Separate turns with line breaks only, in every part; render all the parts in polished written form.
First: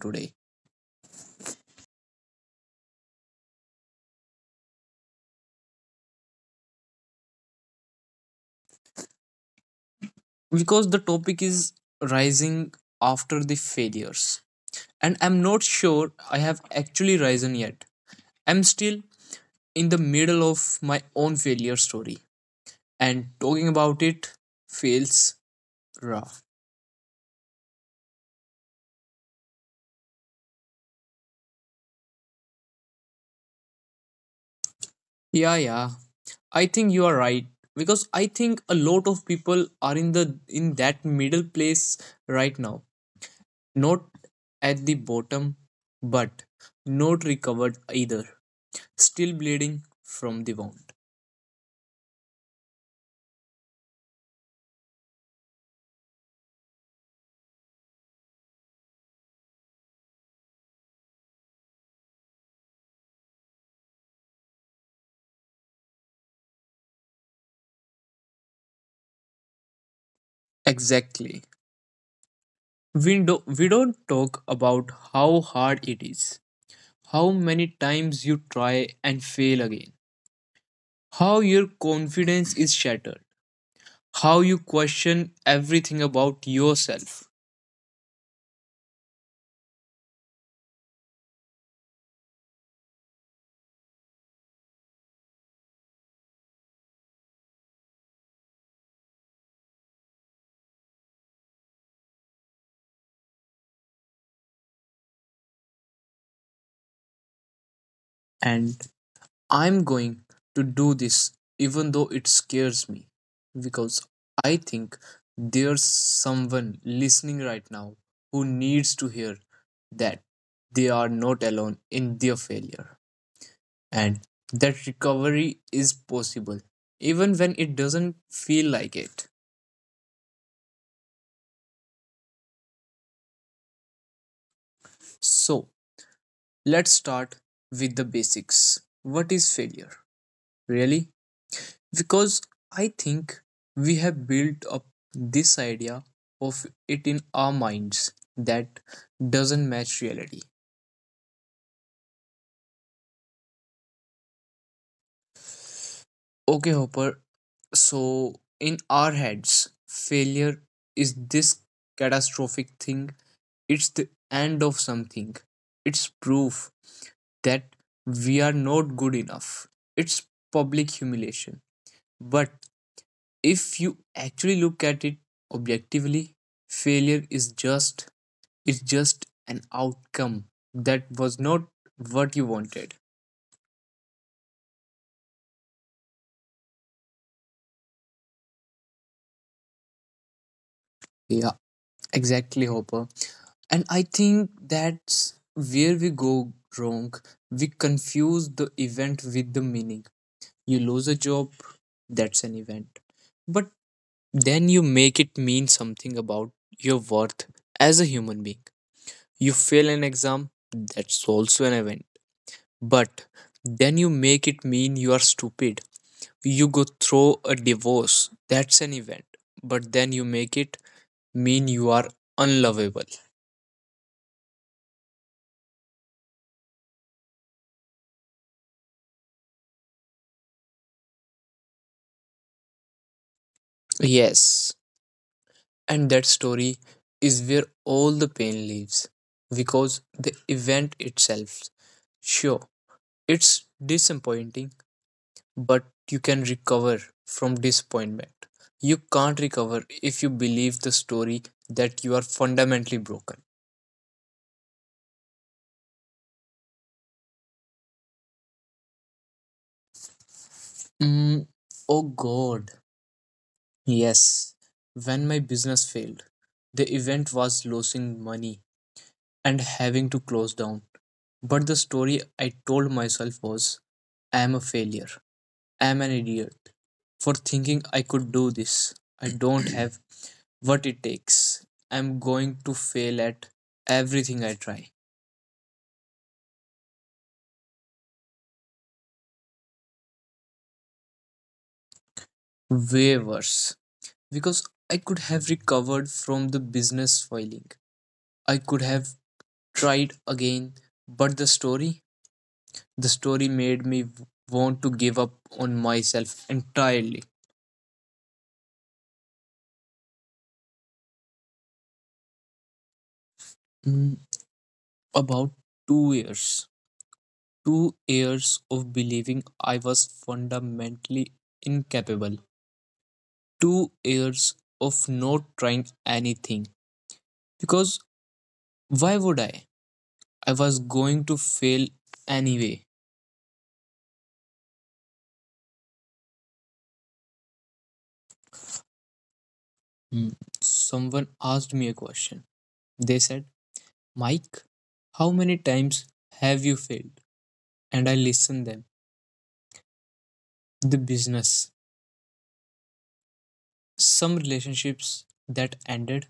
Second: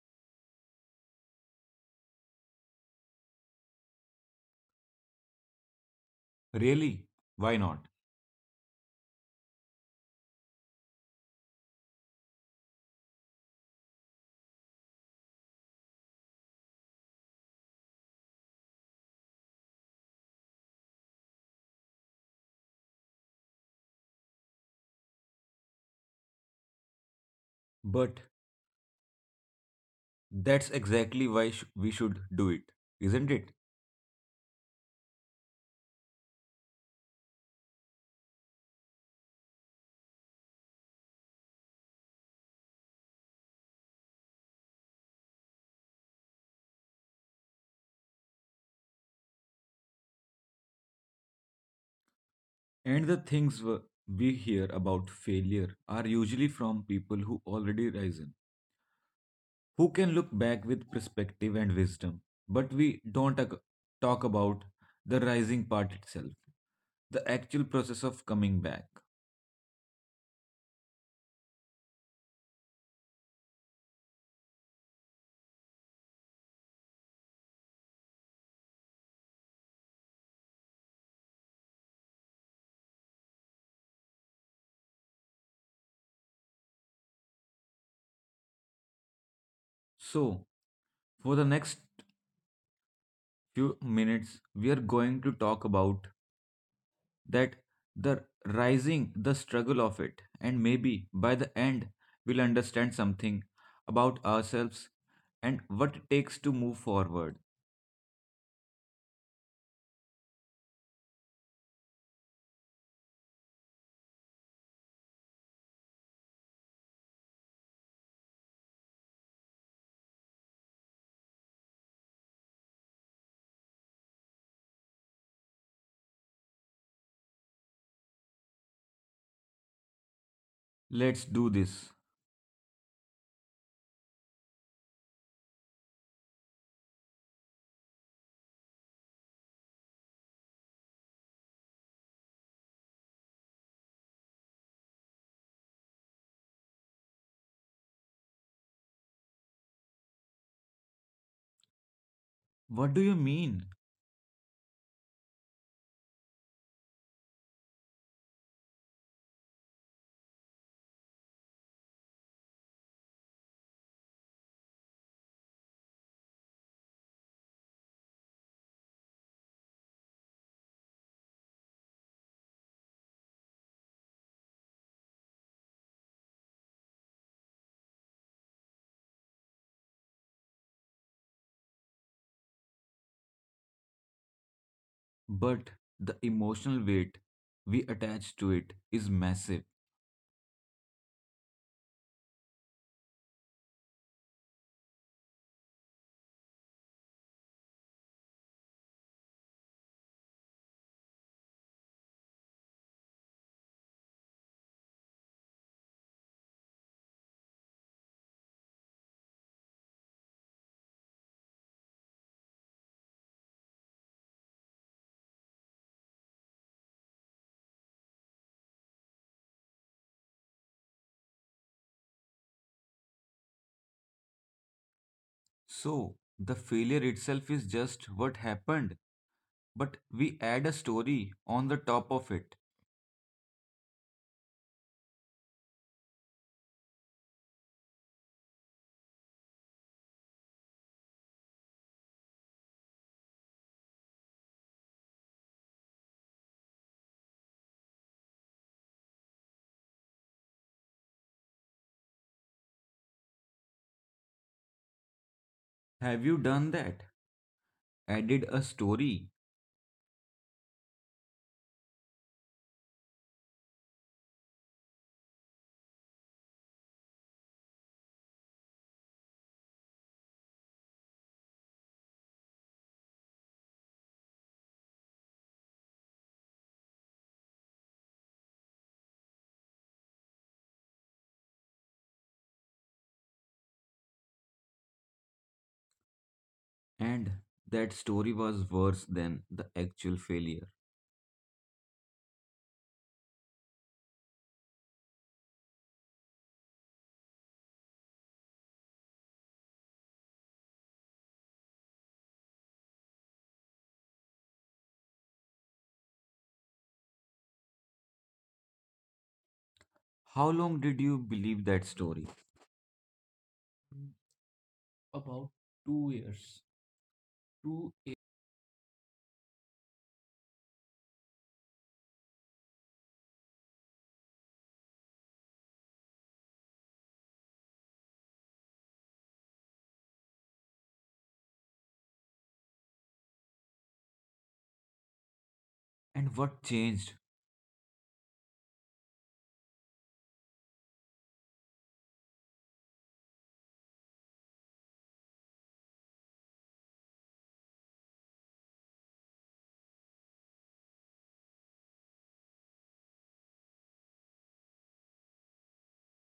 today
Really? Why not?
because the topic is rising after the failures, and I'm not sure I have actually risen yet. I'm still in the middle of my own failure story, and talking about it feels raw.
But that's exactly why we should do it, isn't it?
Yeah, yeah, I think you are right because I think a lot of people are in that middle place right now. Not at the bottom, but not recovered either. Still bleeding from the wound.
And the things we hear about failure are usually from people who already risen, who can look back with perspective and wisdom. But we don't talk about the rising part itself, the actual process of coming back.
Exactly. We don't talk about how hard it is. How many times you try and fail again. How your confidence is shattered. How you question everything about yourself.
So, for the next few minutes, we are going to talk about that the rising, the struggle of it, and maybe by the end we'll understand something about ourselves and what it takes to move forward.
And I'm going to do this even though it scares me because I think there's someone listening right now who needs to hear that they are not alone in their failure and that recovery is possible even when it doesn't feel like it.
Let's do this.
So, let's start with the basics. What is failure? Really? Because I think we have built up this idea of it in our minds that doesn't match reality.
What do you mean?
Okay, Hopper, so in our heads, failure is this catastrophic thing, it's the end of something, it's proof that we are not good enough, it's public humiliation. But if you actually look at it objectively, failure is just— it's just an outcome that was not what you wanted.
But the emotional weight we attach to it is massive.
Yeah, exactly, Hopper. And I think that's where we go wrong. We confuse the event with the meaning. You lose a job, that's an event. But then you make it mean something about your worth as a human being. You fail an exam, that's also an event. But then you make it mean you are stupid. You go through a divorce, that's an event, but then you make it mean you are unlovable.
So the failure itself is just what happened, but we add a story on the top of it.
Yes, and that story is where all the pain lives, because the event itself, sure, it's disappointing, but you can recover from disappointment. You can't recover if you believe the story that you are fundamentally broken.
Have you done that? Added a story.
mm, oh god. Yes, when my business failed, the event was losing money and having to close down. But the story I told myself was, I am a failure. I am an idiot for thinking I could do this. I don't have what it takes. I'm going to fail at everything I try.
And that story was worse than the actual failure.
Way worse. Because I could have recovered from the business filing. I could have tried again, but the story— the story made me want to give up on myself entirely.
How long did you believe that story?
Mm.
About
About
two
two
years.
years.
Two
Two
years.
years of believing I was fundamentally incapable. 2 years of not trying anything. Because why would I? I was going to fail anyway.
And what changed?
Mm. Someone asked me a question. They said, Mike, how many times have you failed? And I listened them. The business, some relationships that ended,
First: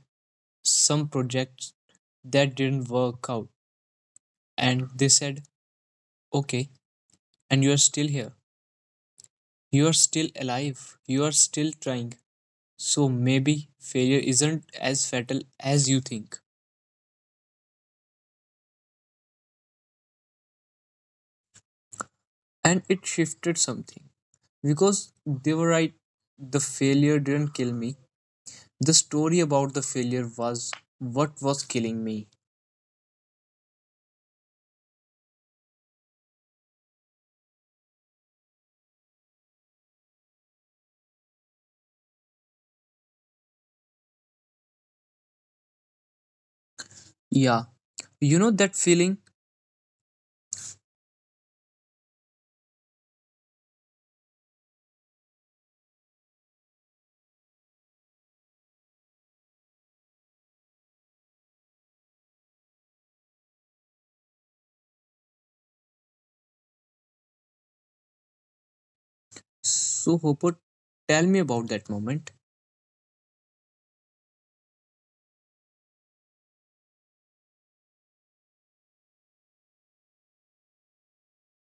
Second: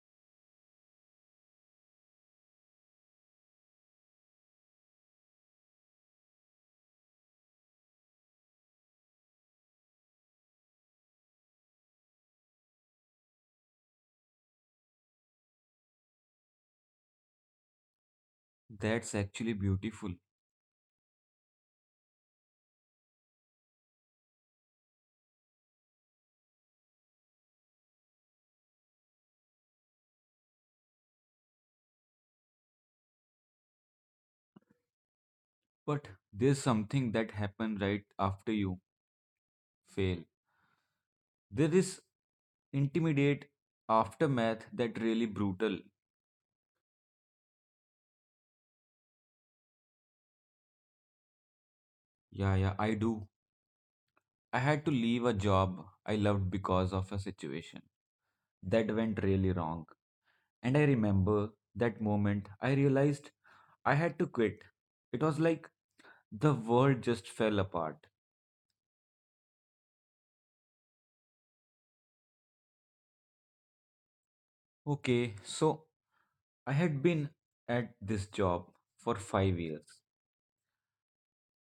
some projects that didn't work out. And they said, okay, and you're still here. You're still alive. You're still trying. So maybe failure isn't as fatal as you think.
That's actually beautiful.
And it shifted something because they were right. The failure didn't kill me. The story about the failure was what was killing me.
But there's something that happened right after you fail. There is intimidate aftermath that really brutal.
Yeah, you know that feeling?
Yeah, yeah, I do. I had to leave a job I loved because of a situation that went really wrong. And I remember that moment I realized I had to quit. It was like the world just fell apart.
So, Hopper, tell me about that moment.
Okay, so I had been at this job for 5 years.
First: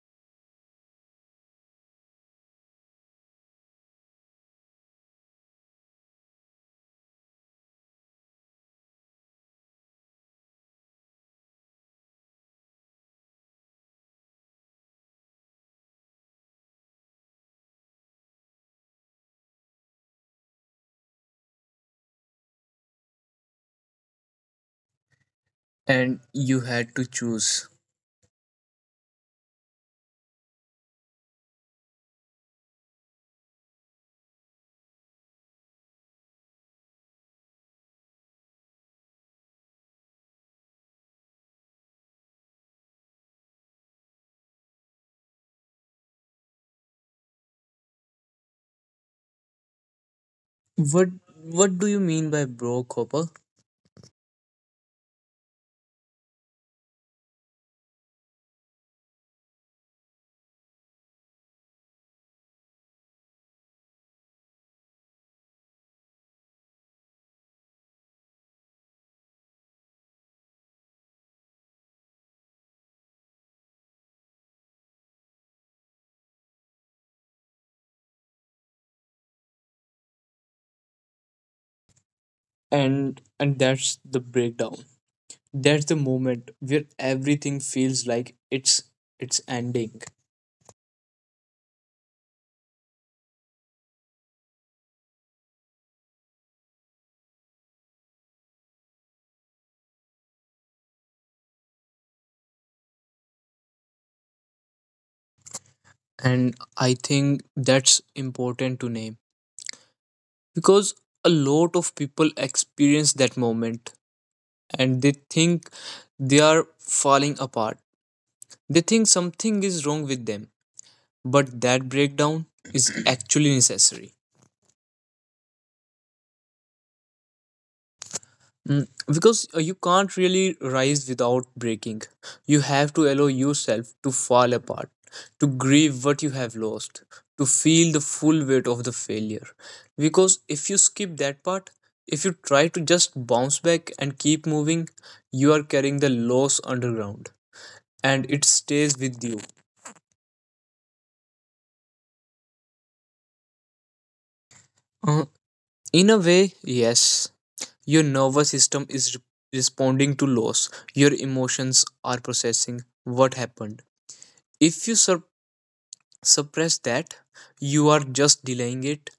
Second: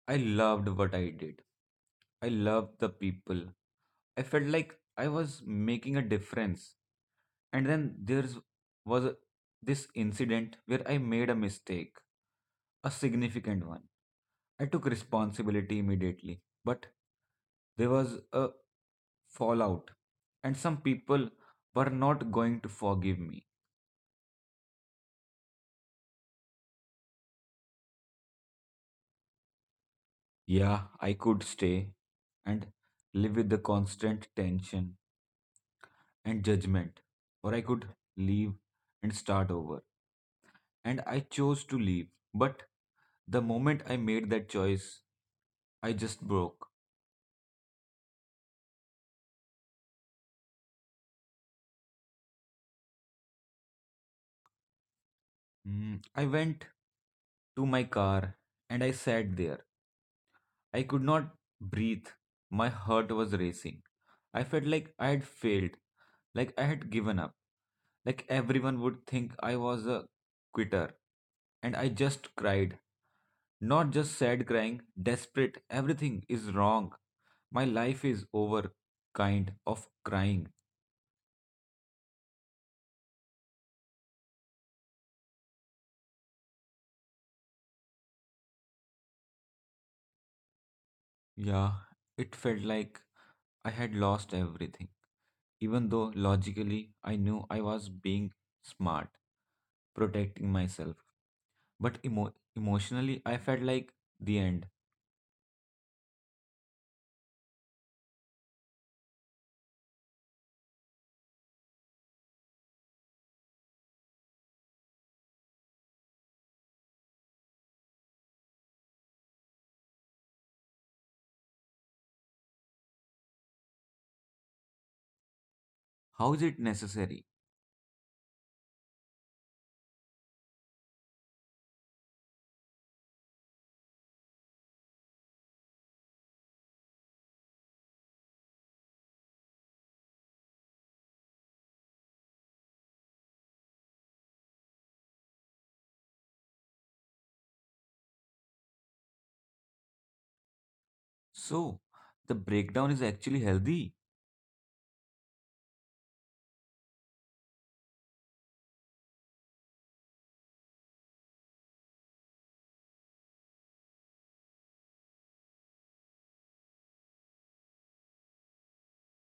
I loved what I did. I loved the people. I felt like I was making a difference. And then there's was this incident where I made a mistake, a significant one. I took responsibility immediately, but there was a fallout, and some people were not going to forgive me.
And you had to choose.
Yeah, I could stay and live with the constant tension and judgment, or I could leave and start over. And I chose to leave. But the moment I made that choice, I just broke.
What— what do you mean by broke, Hopper?
I went to my car and I sat there. I could not breathe. My heart was racing. I felt like I had failed, like I had given up, like everyone would think I was a quitter. And I just cried. Not just sad crying, desperate. Everything is wrong. My life is over, kind of crying.
And that's the breakdown. That's the moment where everything feels like it's ending.
Yeah, it felt like I had lost everything, even though logically I knew I was being smart, protecting myself. But emotionally, I felt like the end.
And I think that's important to name because a lot of people experience that moment and they think they are falling apart. They think something is wrong with them, but that breakdown is actually necessary.
How is it necessary?
Because you can't really rise without breaking. You have to allow yourself to fall apart, to grieve what you have lost, to feel the full weight of the failure. Because if you skip that part, if you try to just bounce back and keep moving, you are carrying the loss underground and it stays with you.
So, the breakdown is actually healthy,
Uh, in a way, yes, your nervous system is responding to loss, your emotions are processing what happened. If you suppress that, you are just delaying it.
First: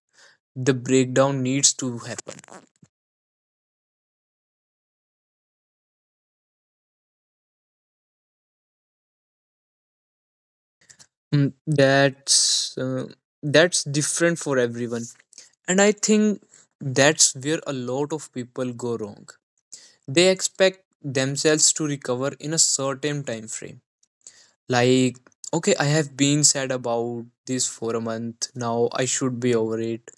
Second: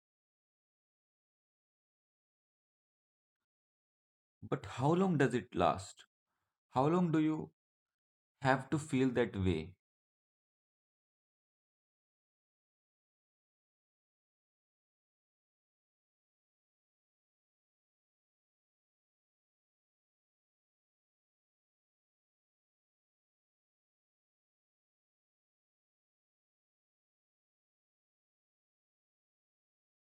The breakdown needs to happen.
but how long does it last? How long do you have to feel that way?
Mm, that's uh, that's different for everyone. And I think that's where a lot of people go wrong. They expect themselves to recover in a certain time frame, like, okay, I have been sad about this for a month now, I should be over it.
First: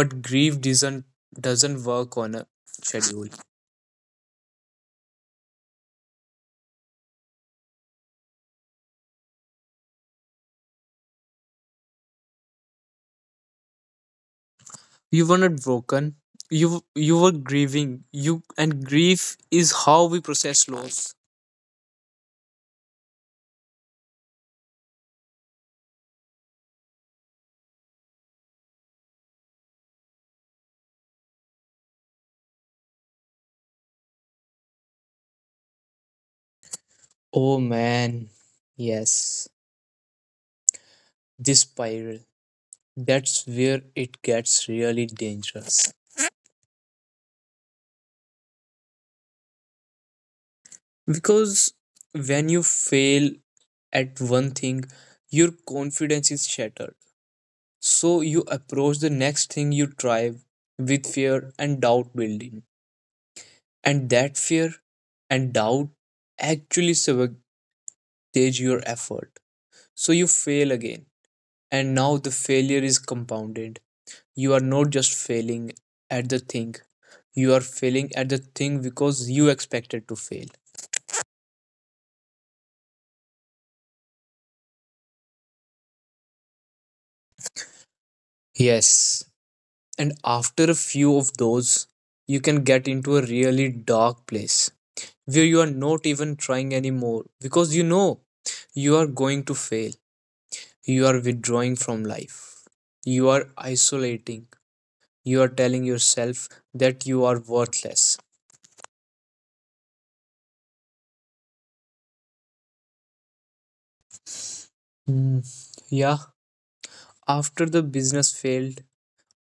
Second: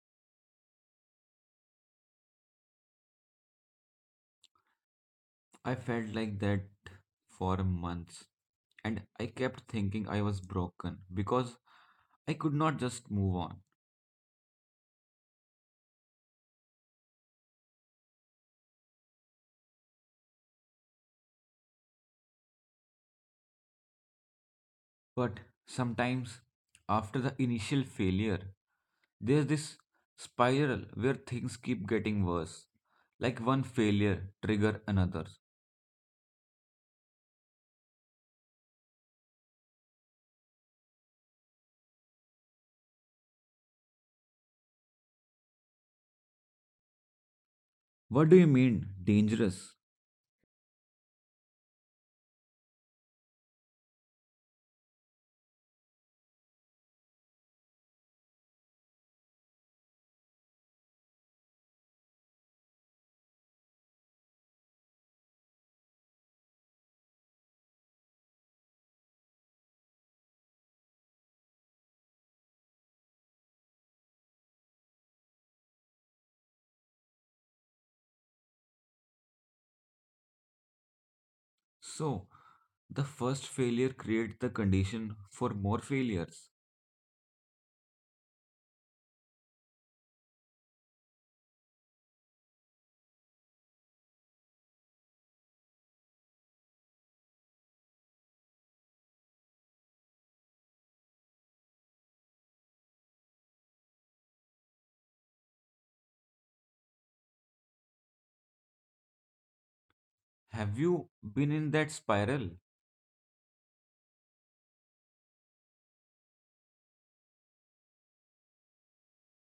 But grief doesn't work on a schedule.
I felt like that for months, and I kept thinking I was broken because I could not just move on.
You were not broken. You were grieving. You and grief is how we process loss.
But sometimes, after the initial failure, there's this spiral where things keep getting worse. Like one failure trigger another.
Oh man, yes, this spiral. That's where it gets really dangerous.
What do you mean, dangerous?
Because when you fail at one thing, your confidence is shattered. So you approach the next thing you try with fear and doubt building. And that fear and doubt actually sabotage your effort. So you fail again. And now the failure is compounded. You are not just failing at the thing, you are failing at the thing because you expected to fail.
So, the first failure creates the condition for more failures.
Yes. And after a few of those, you can get into a really dark place where you are not even trying anymore because you know you are going to fail. You are withdrawing from life. You are isolating. You are telling yourself that you are worthless.
Have you been in that spiral?
Mm, yeah. After the business failed,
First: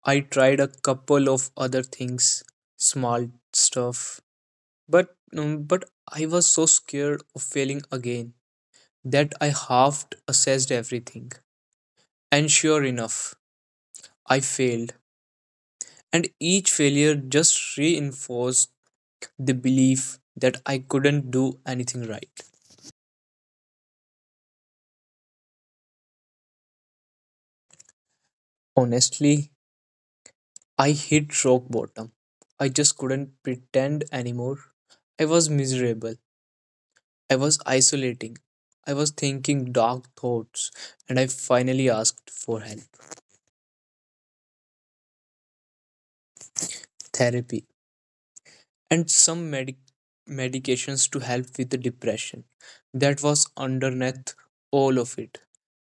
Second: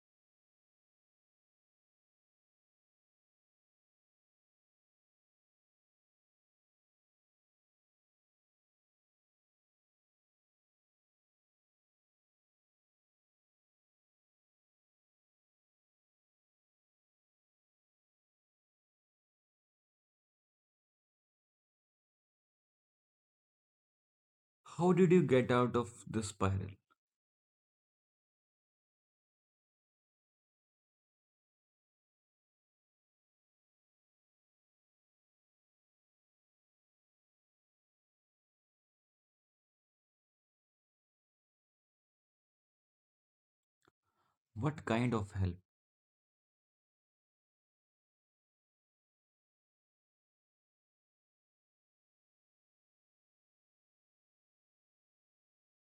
I tried a couple of other things, small stuff, but I was so scared of failing again that I half assessed everything. And sure enough, I failed. And each failure just reinforced the belief that I couldn't do anything right.
How did you get out of the spiral?
Honestly, I hit rock bottom. I just couldn't pretend anymore. I was miserable. I was isolating. I was thinking dark thoughts, and I finally asked for help,
What kind of help?
therapy, and some medications to help with the depression. That was underneath all of it,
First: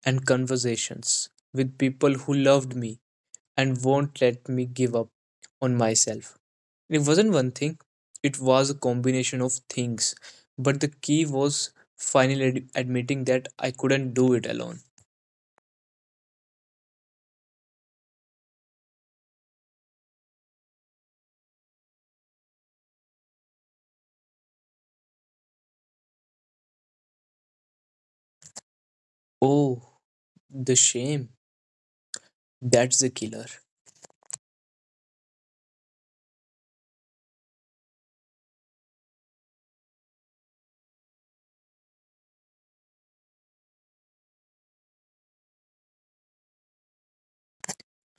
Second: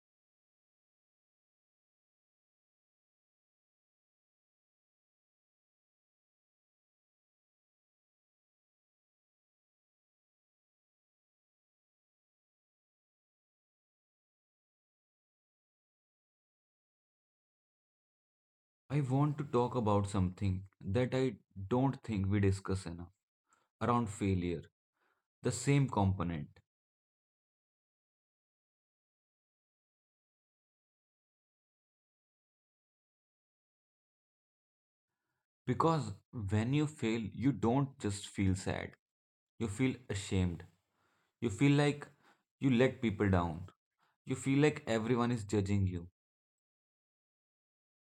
and conversations with people who loved me and won't let me give up on myself. It wasn't one thing, it was a combination of things, but the key was finally admitting that I couldn't do it alone.
I want to talk about something that I don't think we discuss enough around failure, the same component.
Oh, the shame. That's the killer.
Because when you fail, you don't just feel sad, you feel ashamed, you feel like you let people down, you feel like everyone is judging you.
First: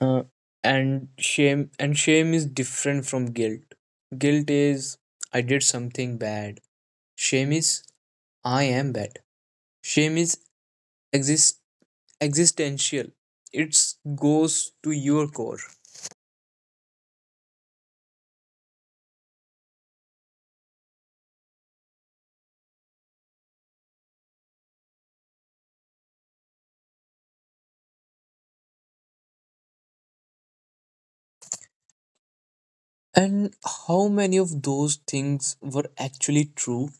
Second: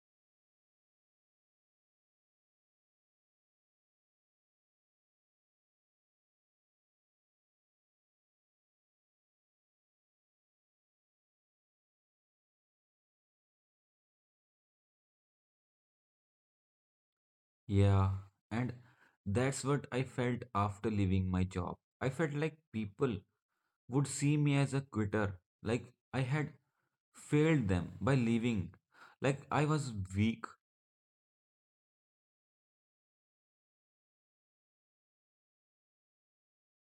Uh, and shame is different from guilt. Guilt is, I did something bad. Shame is, I am bad. Shame is exist existential. It goes to your core.
Yeah, and that's what I felt after leaving my job. I felt like people would see me as a quitter, like I had failed them by leaving, like I was weak.
And how many of those things were actually true?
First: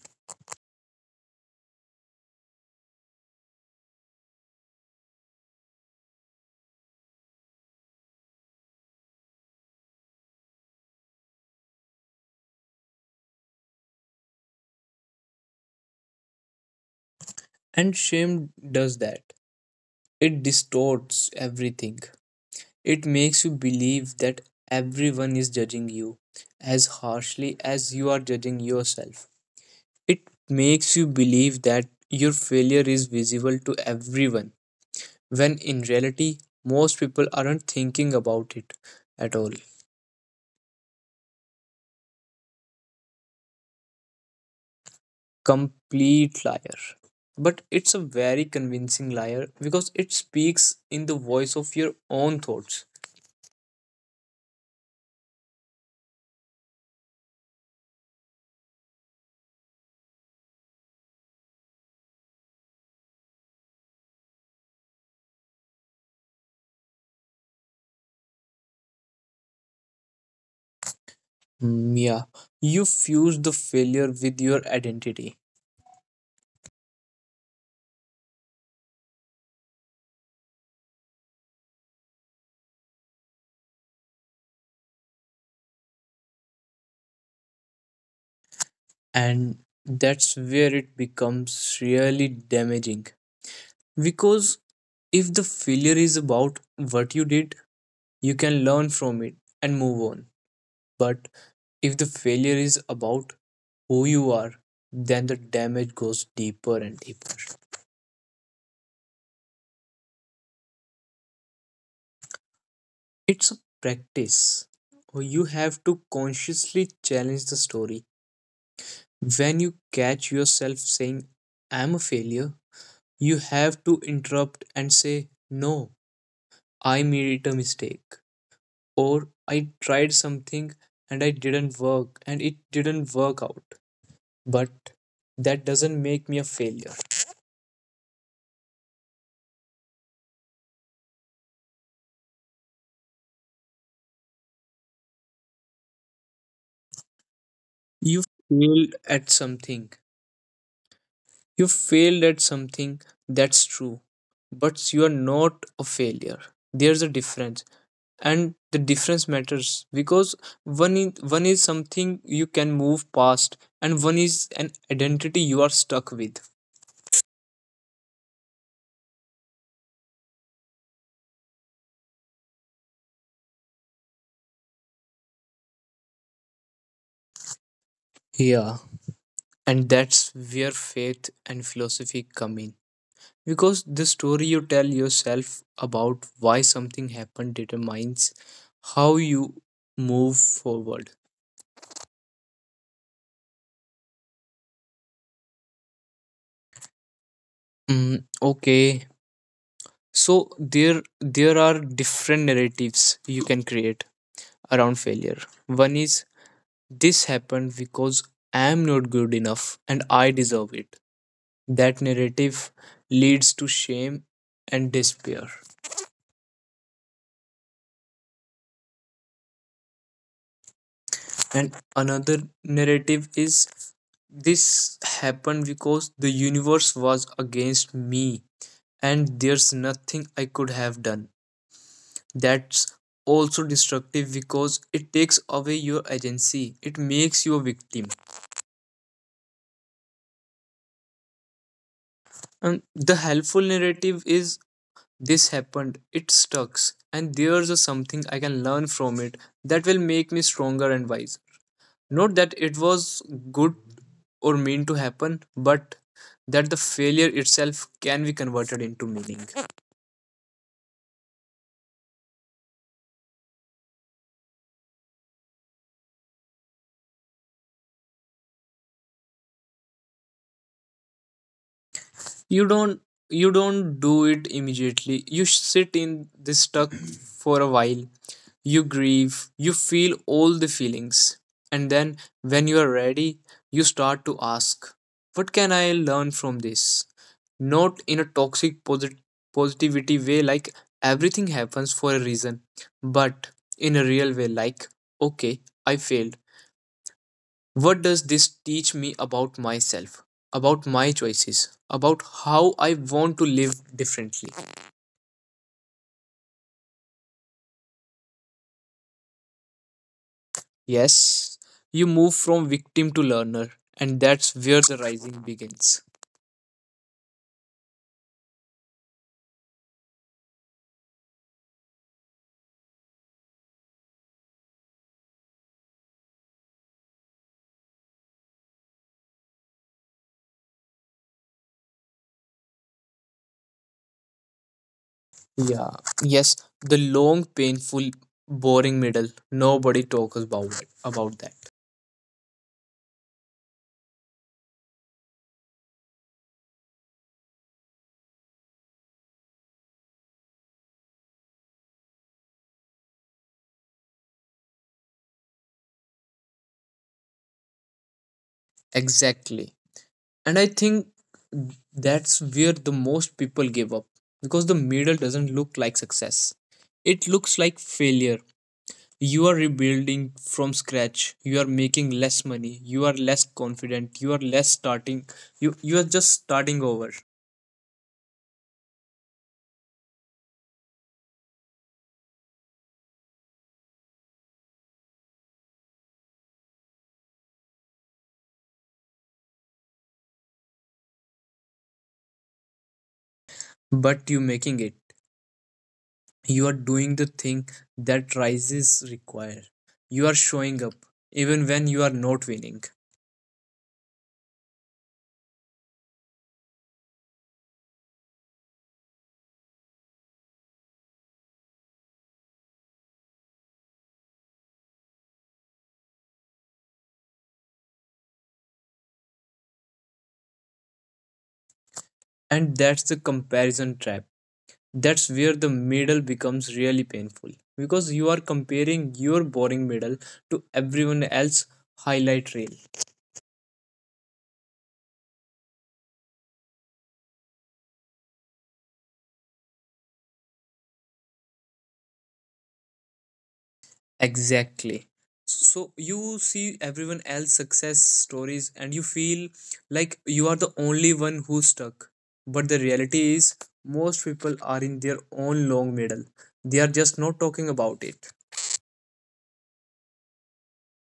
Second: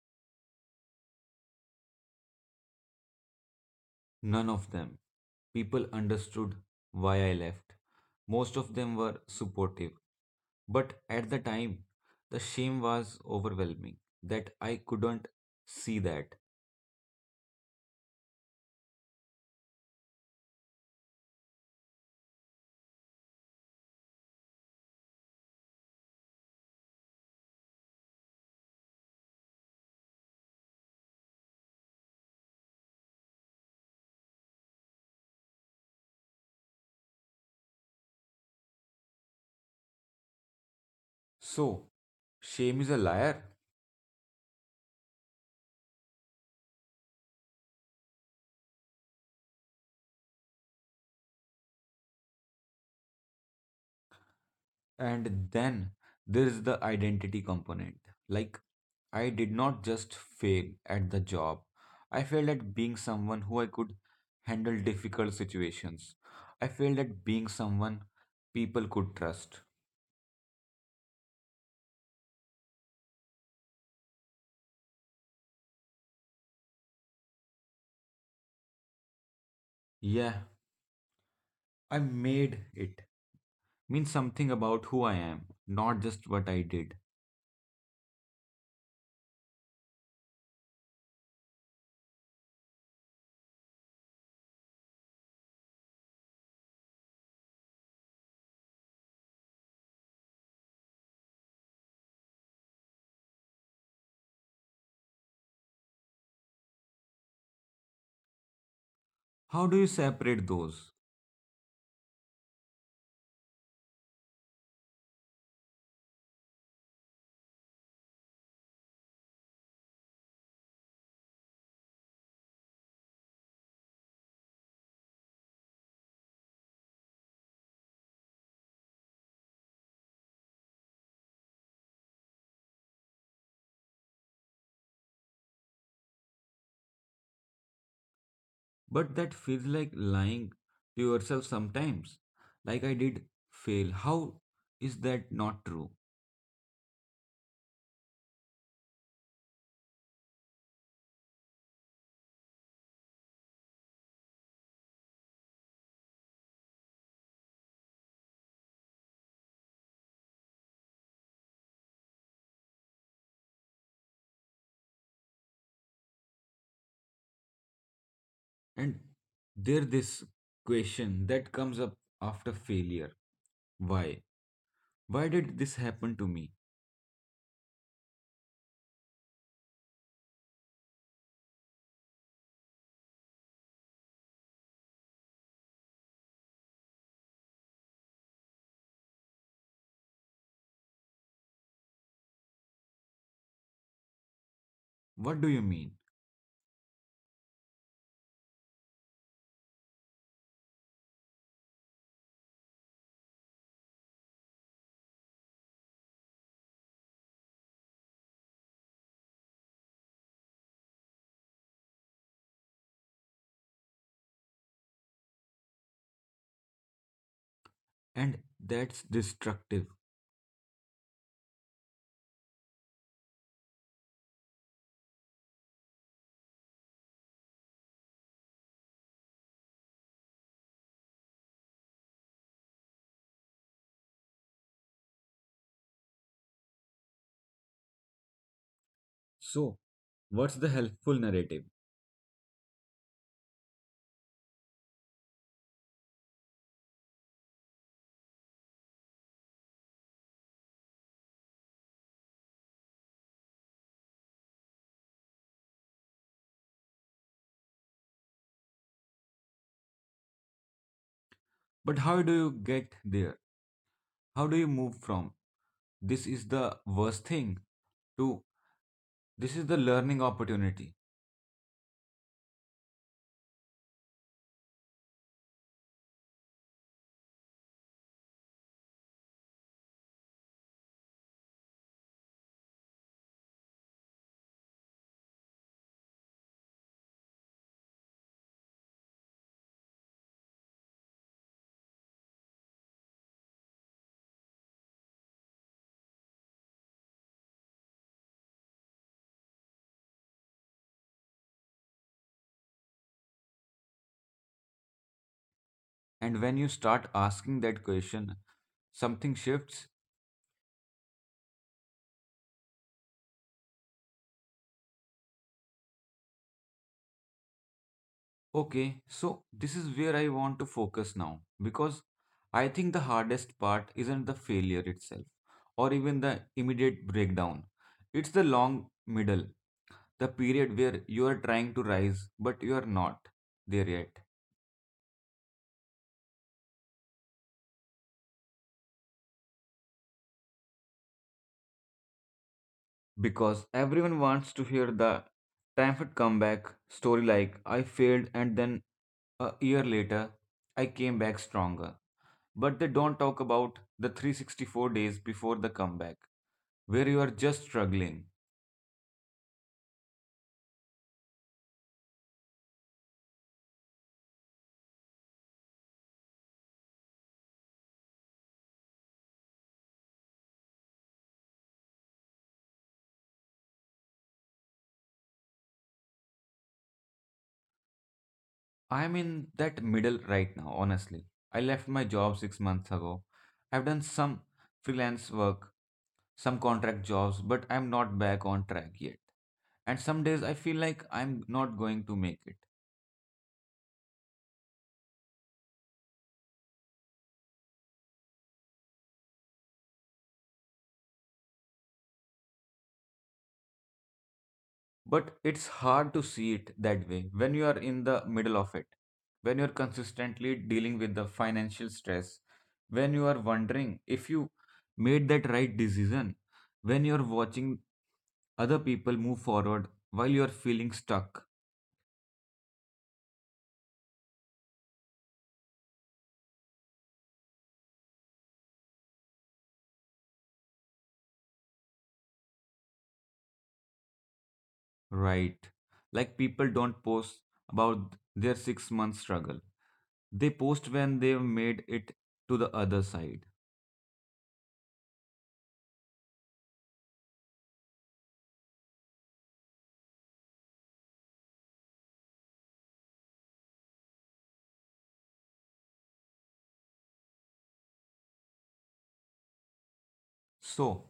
None of them. People understood why I left. Most of them were supportive. But at the time, the shame was overwhelming that I couldn't see that.
And shame does that. It distorts everything. It makes you believe that everyone is judging you as harshly as you are judging yourself. It makes you believe that your failure is visible to everyone, when in reality, most people aren't thinking about it at all.
So, shame is a liar.
Complete liar. But it's a very convincing liar because it speaks in the voice of your own thoughts.
And then there is the identity component. Like, I did not just fail at the job, I failed at being someone who I could handle difficult situations. I failed at being someone people could trust.
Yeah, you fuse the failure with your identity.
Yeah, I made it. Means something about who I am, not just what I did.
And that's where it becomes really damaging because if the failure is about what you did, you can learn from it and move on. But if the failure is about who you are, then the damage goes deeper and deeper.
How do you separate those?
It's a practice. You have to consciously challenge the story. When you catch yourself saying, I'm a failure, you have to interrupt and say, no, I made a mistake, or I tried something and I didn't work and it didn't work out. But that doesn't make me a failure.
But that feels like lying to yourself sometimes. Like I did fail. How is that not true?
You failed at something. You failed at something, that's true. But you are not a failure. There's a difference. And the difference matters because one is something you can move past, and one is an identity you are stuck with.
And there this question that comes up after failure. Why? Why did this happen to me?
Yeah, and that's where faith and philosophy come in because the story you tell yourself about why something happened determines how you move forward.
What do you mean?
mm, okay, so there there are different narratives you can create around failure. One is, this happened because I am not good enough and I deserve it. That narrative leads to shame and despair.
And that's destructive.
And another narrative is, this happened because the universe was against me, and there's nothing I could have done. That's also destructive because it takes away your agency, it makes you a victim.
So, what's the helpful narrative?
And the helpful narrative is, this happened, it sucks, and there's a something I can learn from it that will make me stronger and wise. Not that it was good or mean to happen, but that the failure itself can be converted into meaning.
But how do you get there? How do you move from this is the worst thing to this is the learning opportunity?
you don't you don't do it immediately. You sit in this stuck for a while. You grieve, you feel all the feelings, and then when you are ready, you start to ask, what can I learn from this? Not in a toxic positivity way like, everything happens for a reason, but in a real way like, okay, I failed, what does this teach me about myself, about my choices, about how I want to live differently?
And when you start asking that question, something shifts.
Yes, you move from victim to learner, and that's where the rising begins.
Okay, so this is where I want to focus now because I think the hardest part isn't the failure itself or even the immediate breakdown. It's the long middle, the period where you are trying to rise but you are not there yet.
Yeah, yes, the long, painful, boring middle. Nobody talks about it, about that.
Because everyone wants to hear the triumphant comeback story like I failed and then a year later I came back stronger. But they don't talk about the 364 days before the comeback, where you are just struggling.
Exactly. And I think that's where the most people give up because the middle doesn't look like success. It looks like failure. You are rebuilding from scratch, you are making less money, you are less confident, you are less starting, you are just starting over.
I'm in that middle right now, honestly. I left my job 6 months ago. I've done some freelance work, some contract jobs, but I'm not back on track yet. And some days I feel like I'm not going to make it.
But you making it, you are doing the thing that rises require. You are showing up even when you are not winning.
But it's hard to see it that way when you are in the middle of it, when you're consistently dealing with the financial stress, when you are wondering if you made that right decision, when you're watching other people move forward while you're feeling stuck,
And that's the comparison trap. That's where the middle becomes really painful because you are comparing your boring middle to everyone else's highlight reel.
right? Like people don't post about their 6 month struggle, they post when they've made it to the other side.
Exactly. So you see everyone else success stories and you feel like you are the only one who's stuck. But the reality is most people are in their own long middle. They are just not talking about it.
So,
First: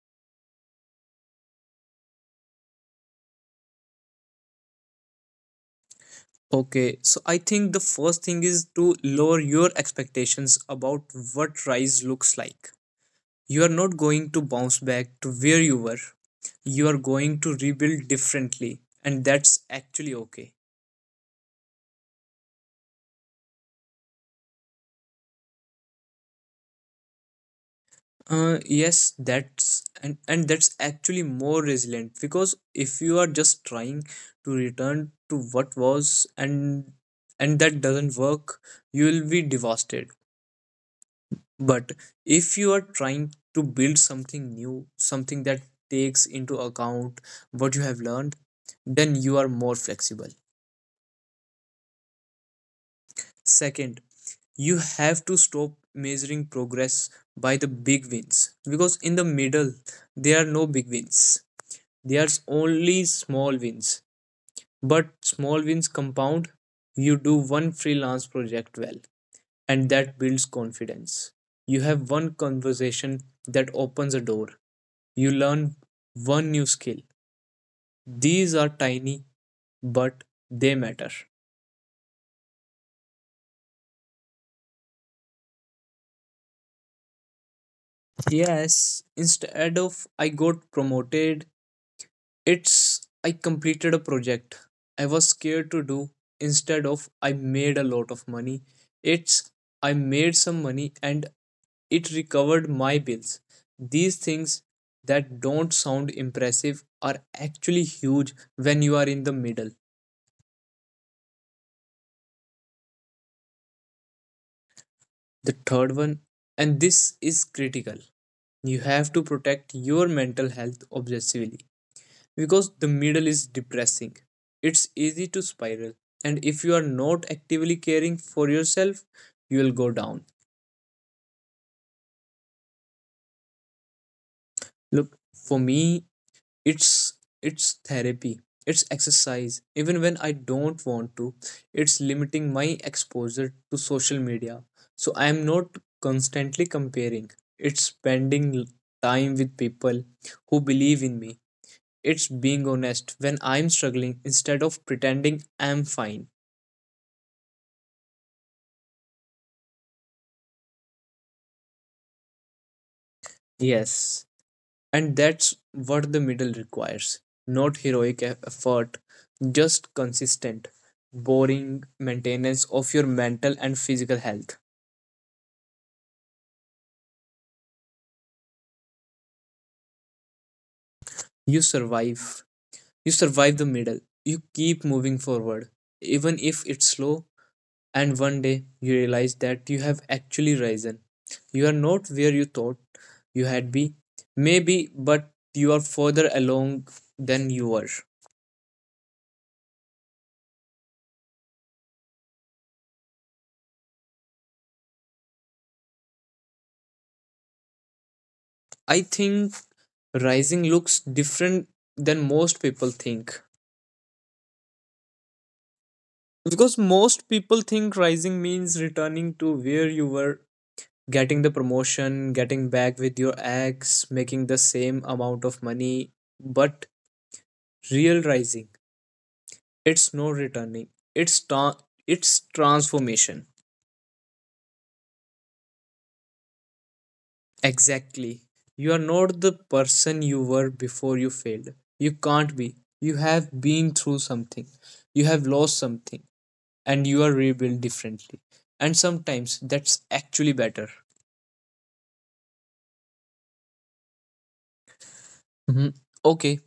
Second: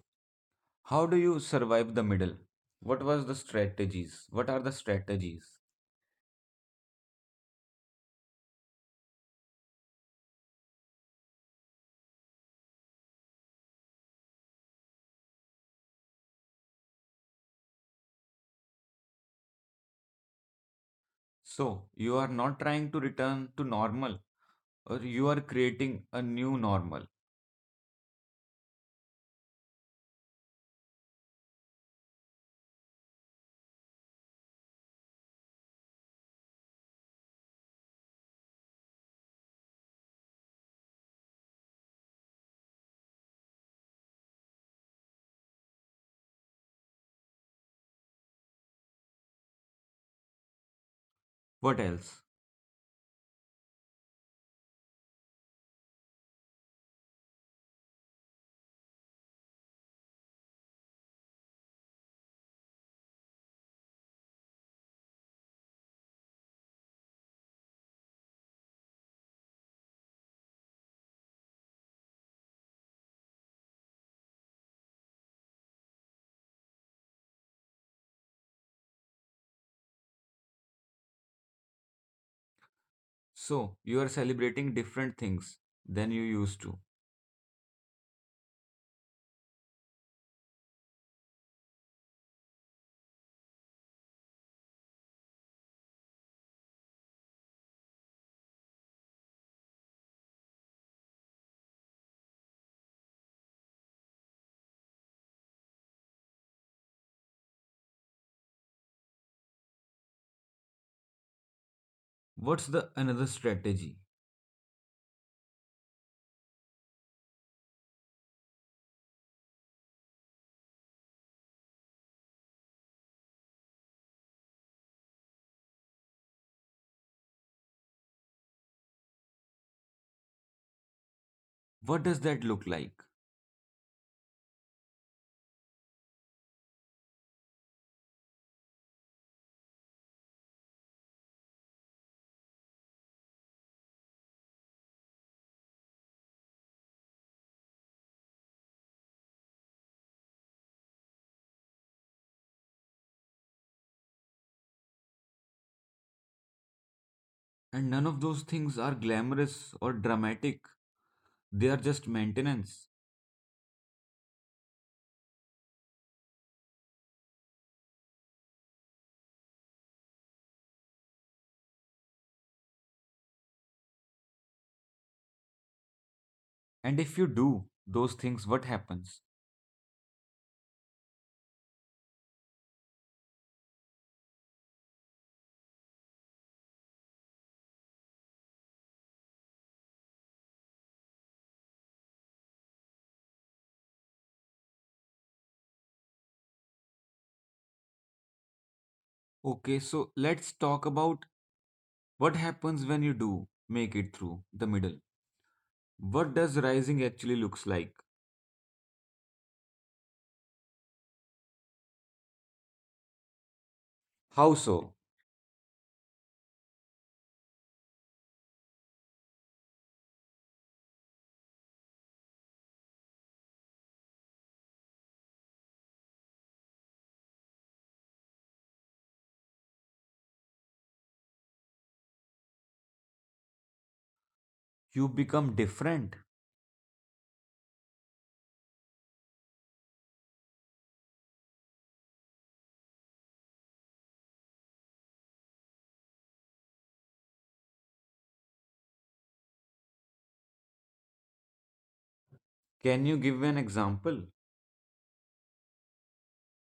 how do you survive the middle? What was the strategies? What are the strategies?
Okay, so I think the first thing is to lower your expectations about what rise looks like. You are not going to bounce back to where you were. You are going to rebuild differently, and that's actually okay.
So, you are not trying to return to normal or you are creating a new normal.
Yes, and that's actually more resilient, because if you are just trying to return to what was and that doesn't work, you will be devastated. But if you are trying to build something new, something that takes into account what you have learned, then you are more flexible.
What else?
Second, you have to stop measuring progress by the big wins, because in the middle there are no big wins. There's only small wins, but small wins compound. You do one freelance project well, and that builds confidence. You have one conversation that opens a door. You learn one new skill. These are tiny, but they matter.
So, you are celebrating different things than you used to.
Yes, instead of I got promoted, it's I completed a project I was scared to do. Instead of I made a lot of money, it's I made some money and it recovered my bills. These things that don't sound impressive are actually huge when you are in the middle.
What's the another strategy?
The third one, and this is critical, you have to protect your mental health obsessively, because the middle is depressing. It's easy to spiral, and if you are not actively caring for yourself, you will go down.
What does that look like?
Look, for me, it's it's therapy. It's exercise even when I don't want to. It's limiting my exposure to social media so I am not constantly comparing. It's spending time with people who believe in me. It's being honest when I'm struggling instead of pretending I'm fine.
And none of those things are glamorous or dramatic. They are just maintenance.
Yes, and that's what the middle requires, not heroic effort, just consistent, boring maintenance of your mental and physical health.
And if you do those things, what happens?
You survive. You survive the middle. You keep moving forward, even if it's slow. And one day you realize that you have actually risen. You are not where you thought you had be, maybe, but you are further along than you were.
Okay, so let's talk about what happens when you do make it through the middle? What does rising actually looks like?
I think rising looks different than most people think.
How so?
Because most people think rising means returning to where you were, getting the promotion, getting back with your ex, making the same amount of money. But real rising, it's no returning. It's it's transformation.
You become different.
Exactly. You are not the person you were before you failed. You can't be. You have been through something. You have lost something and you are rebuilt differently. And sometimes that's actually better.
Can you give an example?
Mhm. Okay,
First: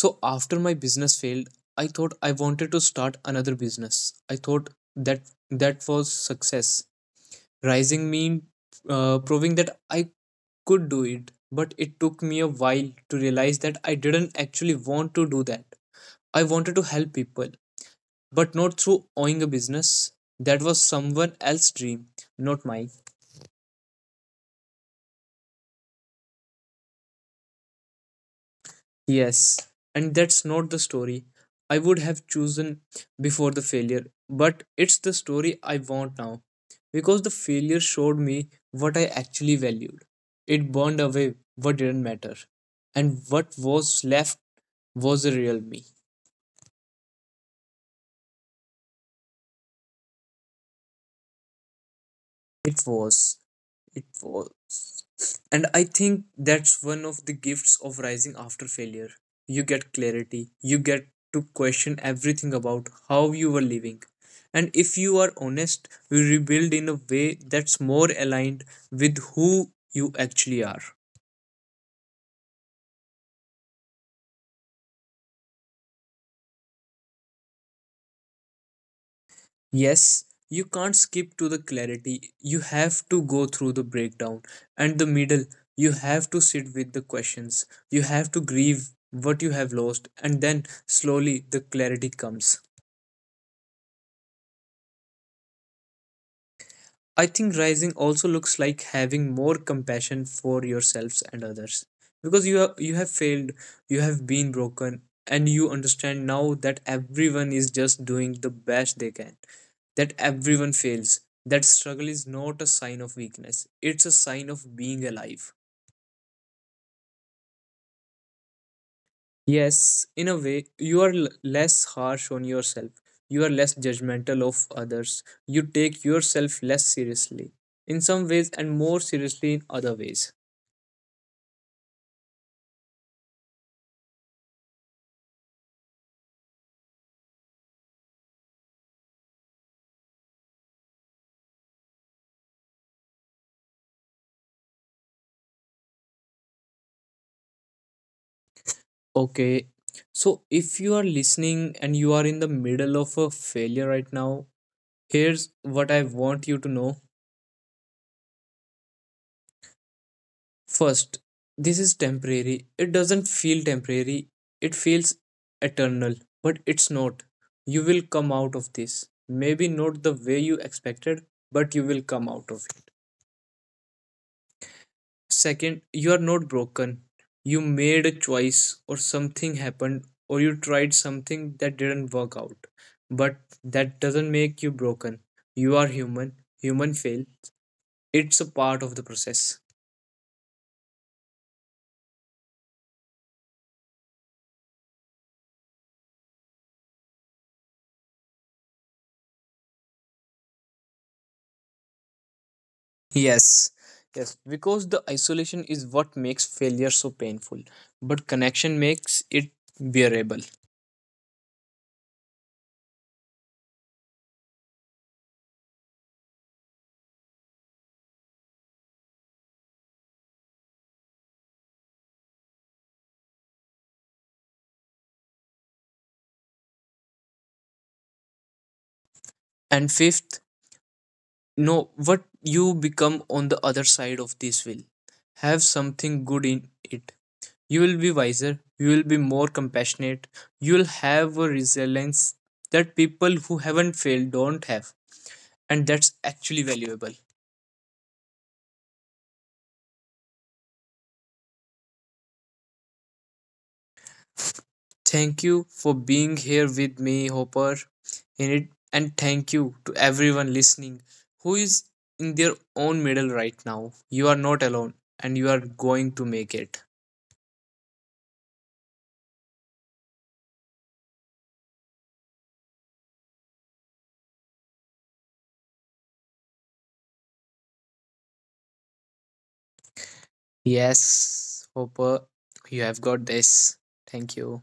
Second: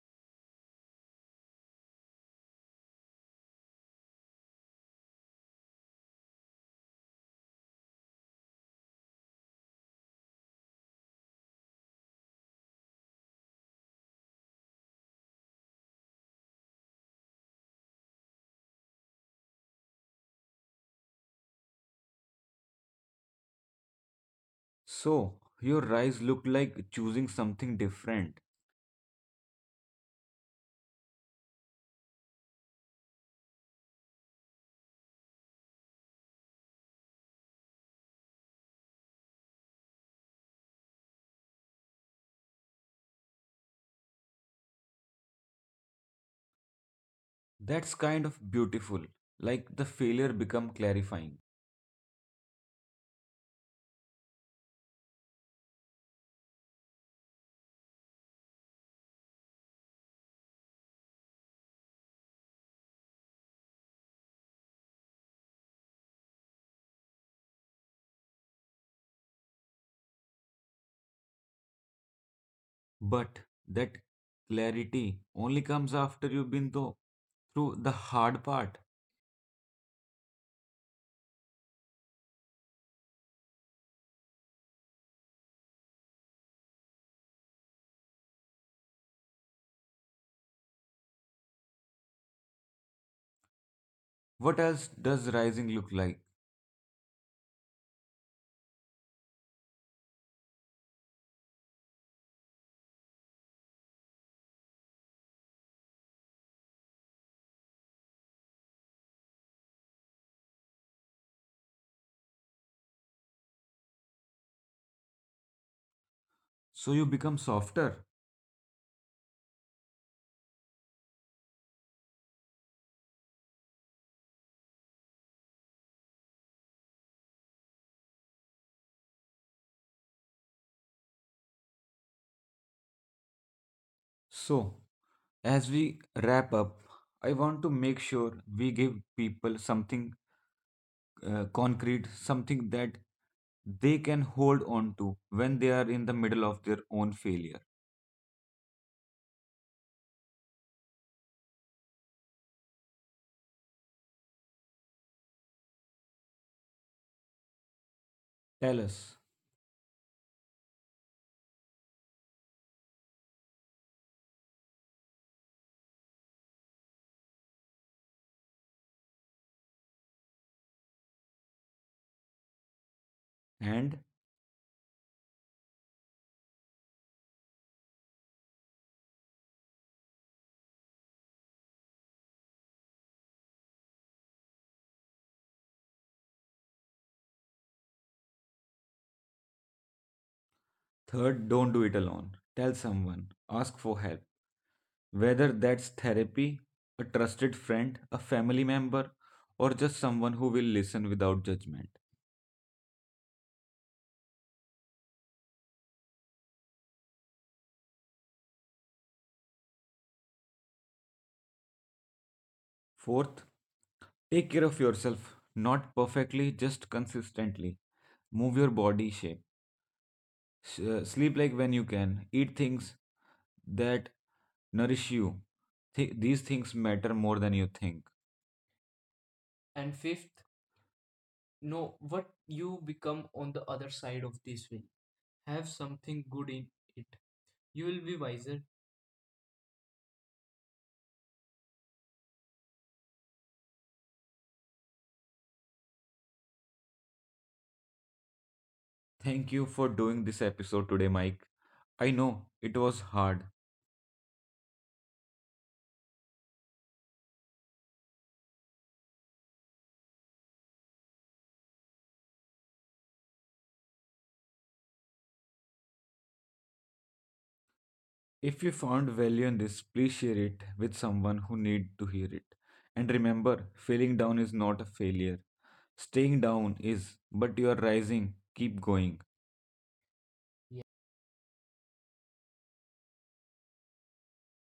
so after my business failed, I thought I wanted to start another business. I thought that that was success. Rising mean, proving that I could do it, but it took me a while to realize that I didn't actually want to do that. I wanted to help people, but not through owning a business. That was someone else's dream, not mine.
So, your rise looked like choosing something different.
Yes, and that's not the story I would have chosen before the failure, but it's the story I want now because the failure showed me what I actually valued. It burned away what didn't matter, and what was left was the real me.
That's kind of beautiful. Like the failure become clarifying.
It was. It was. And I think that's one of the gifts of rising after failure. You get clarity, you get to question everything about how you were living. And if you are honest, you rebuild in a way that's more aligned with who you actually are.
But that clarity only comes after you've been though through the hard part.
Yes, you can't skip to the clarity. You have to go through the breakdown and the middle. You have to sit with the questions. You have to grieve what you have lost, and then slowly the clarity comes.
What else does rising look like?
I think rising also looks like having more compassion for yourselves and others, because you have failed, you have been broken, and you understand now that everyone is just doing the best they can. That everyone fails. That struggle is not a sign of weakness. It's a sign of being alive.
So you become softer.
Yes, in a way, you are less harsh on yourself. You are less judgmental of others. You take yourself less seriously in some ways and more seriously in other ways.
So as we wrap up, I want to make sure we give people something concrete, something that they can hold on to when they are in the middle of their own failure.
Okay. So if you are listening and you are in the middle of a failure right now, here's what I want you to know.
Tell us.
First, this is temporary. It doesn't feel temporary, it feels eternal, but it's not. You will come out of this. Maybe not the way you expected, but you will come out of it.
And
Second, you are not broken. You made a choice, or something happened, or you tried something that didn't work out. But that doesn't make you broken. You are human. Human fail. It's a part of the process.
third, don't do it alone. Tell someone, ask for help. Whether that's therapy, a trusted friend, a family member, or just someone who will listen without judgment.
Yes. Yes, because the isolation is what makes failure so painful, but connection makes it bearable.
Fourth, take care of yourself, not perfectly, just consistently. Move your body shape. Sleep like when you can. Eat things that nourish you. These things matter more than you think.
And
And
fifth,
fifth,
know
know
what
what
you
you
become
become
on
on
the
the
other
other
side
side of
of this
this
will.
win.
Have
Have something
something good
good in
in
it.
it. You
You
will
will
be
be wiser.
wiser, you will be more compassionate, you will have a resilience that people who haven't failed don't have. And that's actually valuable.
Thank you for doing this episode today, Mike. I know it was hard.
Thank you for being here with me, Hopper, in it. And thank you to everyone listening who is in their own middle right now. You are not alone and you are going to make it.
If you found value in this, please share it with someone who need to hear it. And remember, failing down is not a failure. Staying down is, but you are rising. Keep going.
Yes, Hopper, you have got this. Thank you.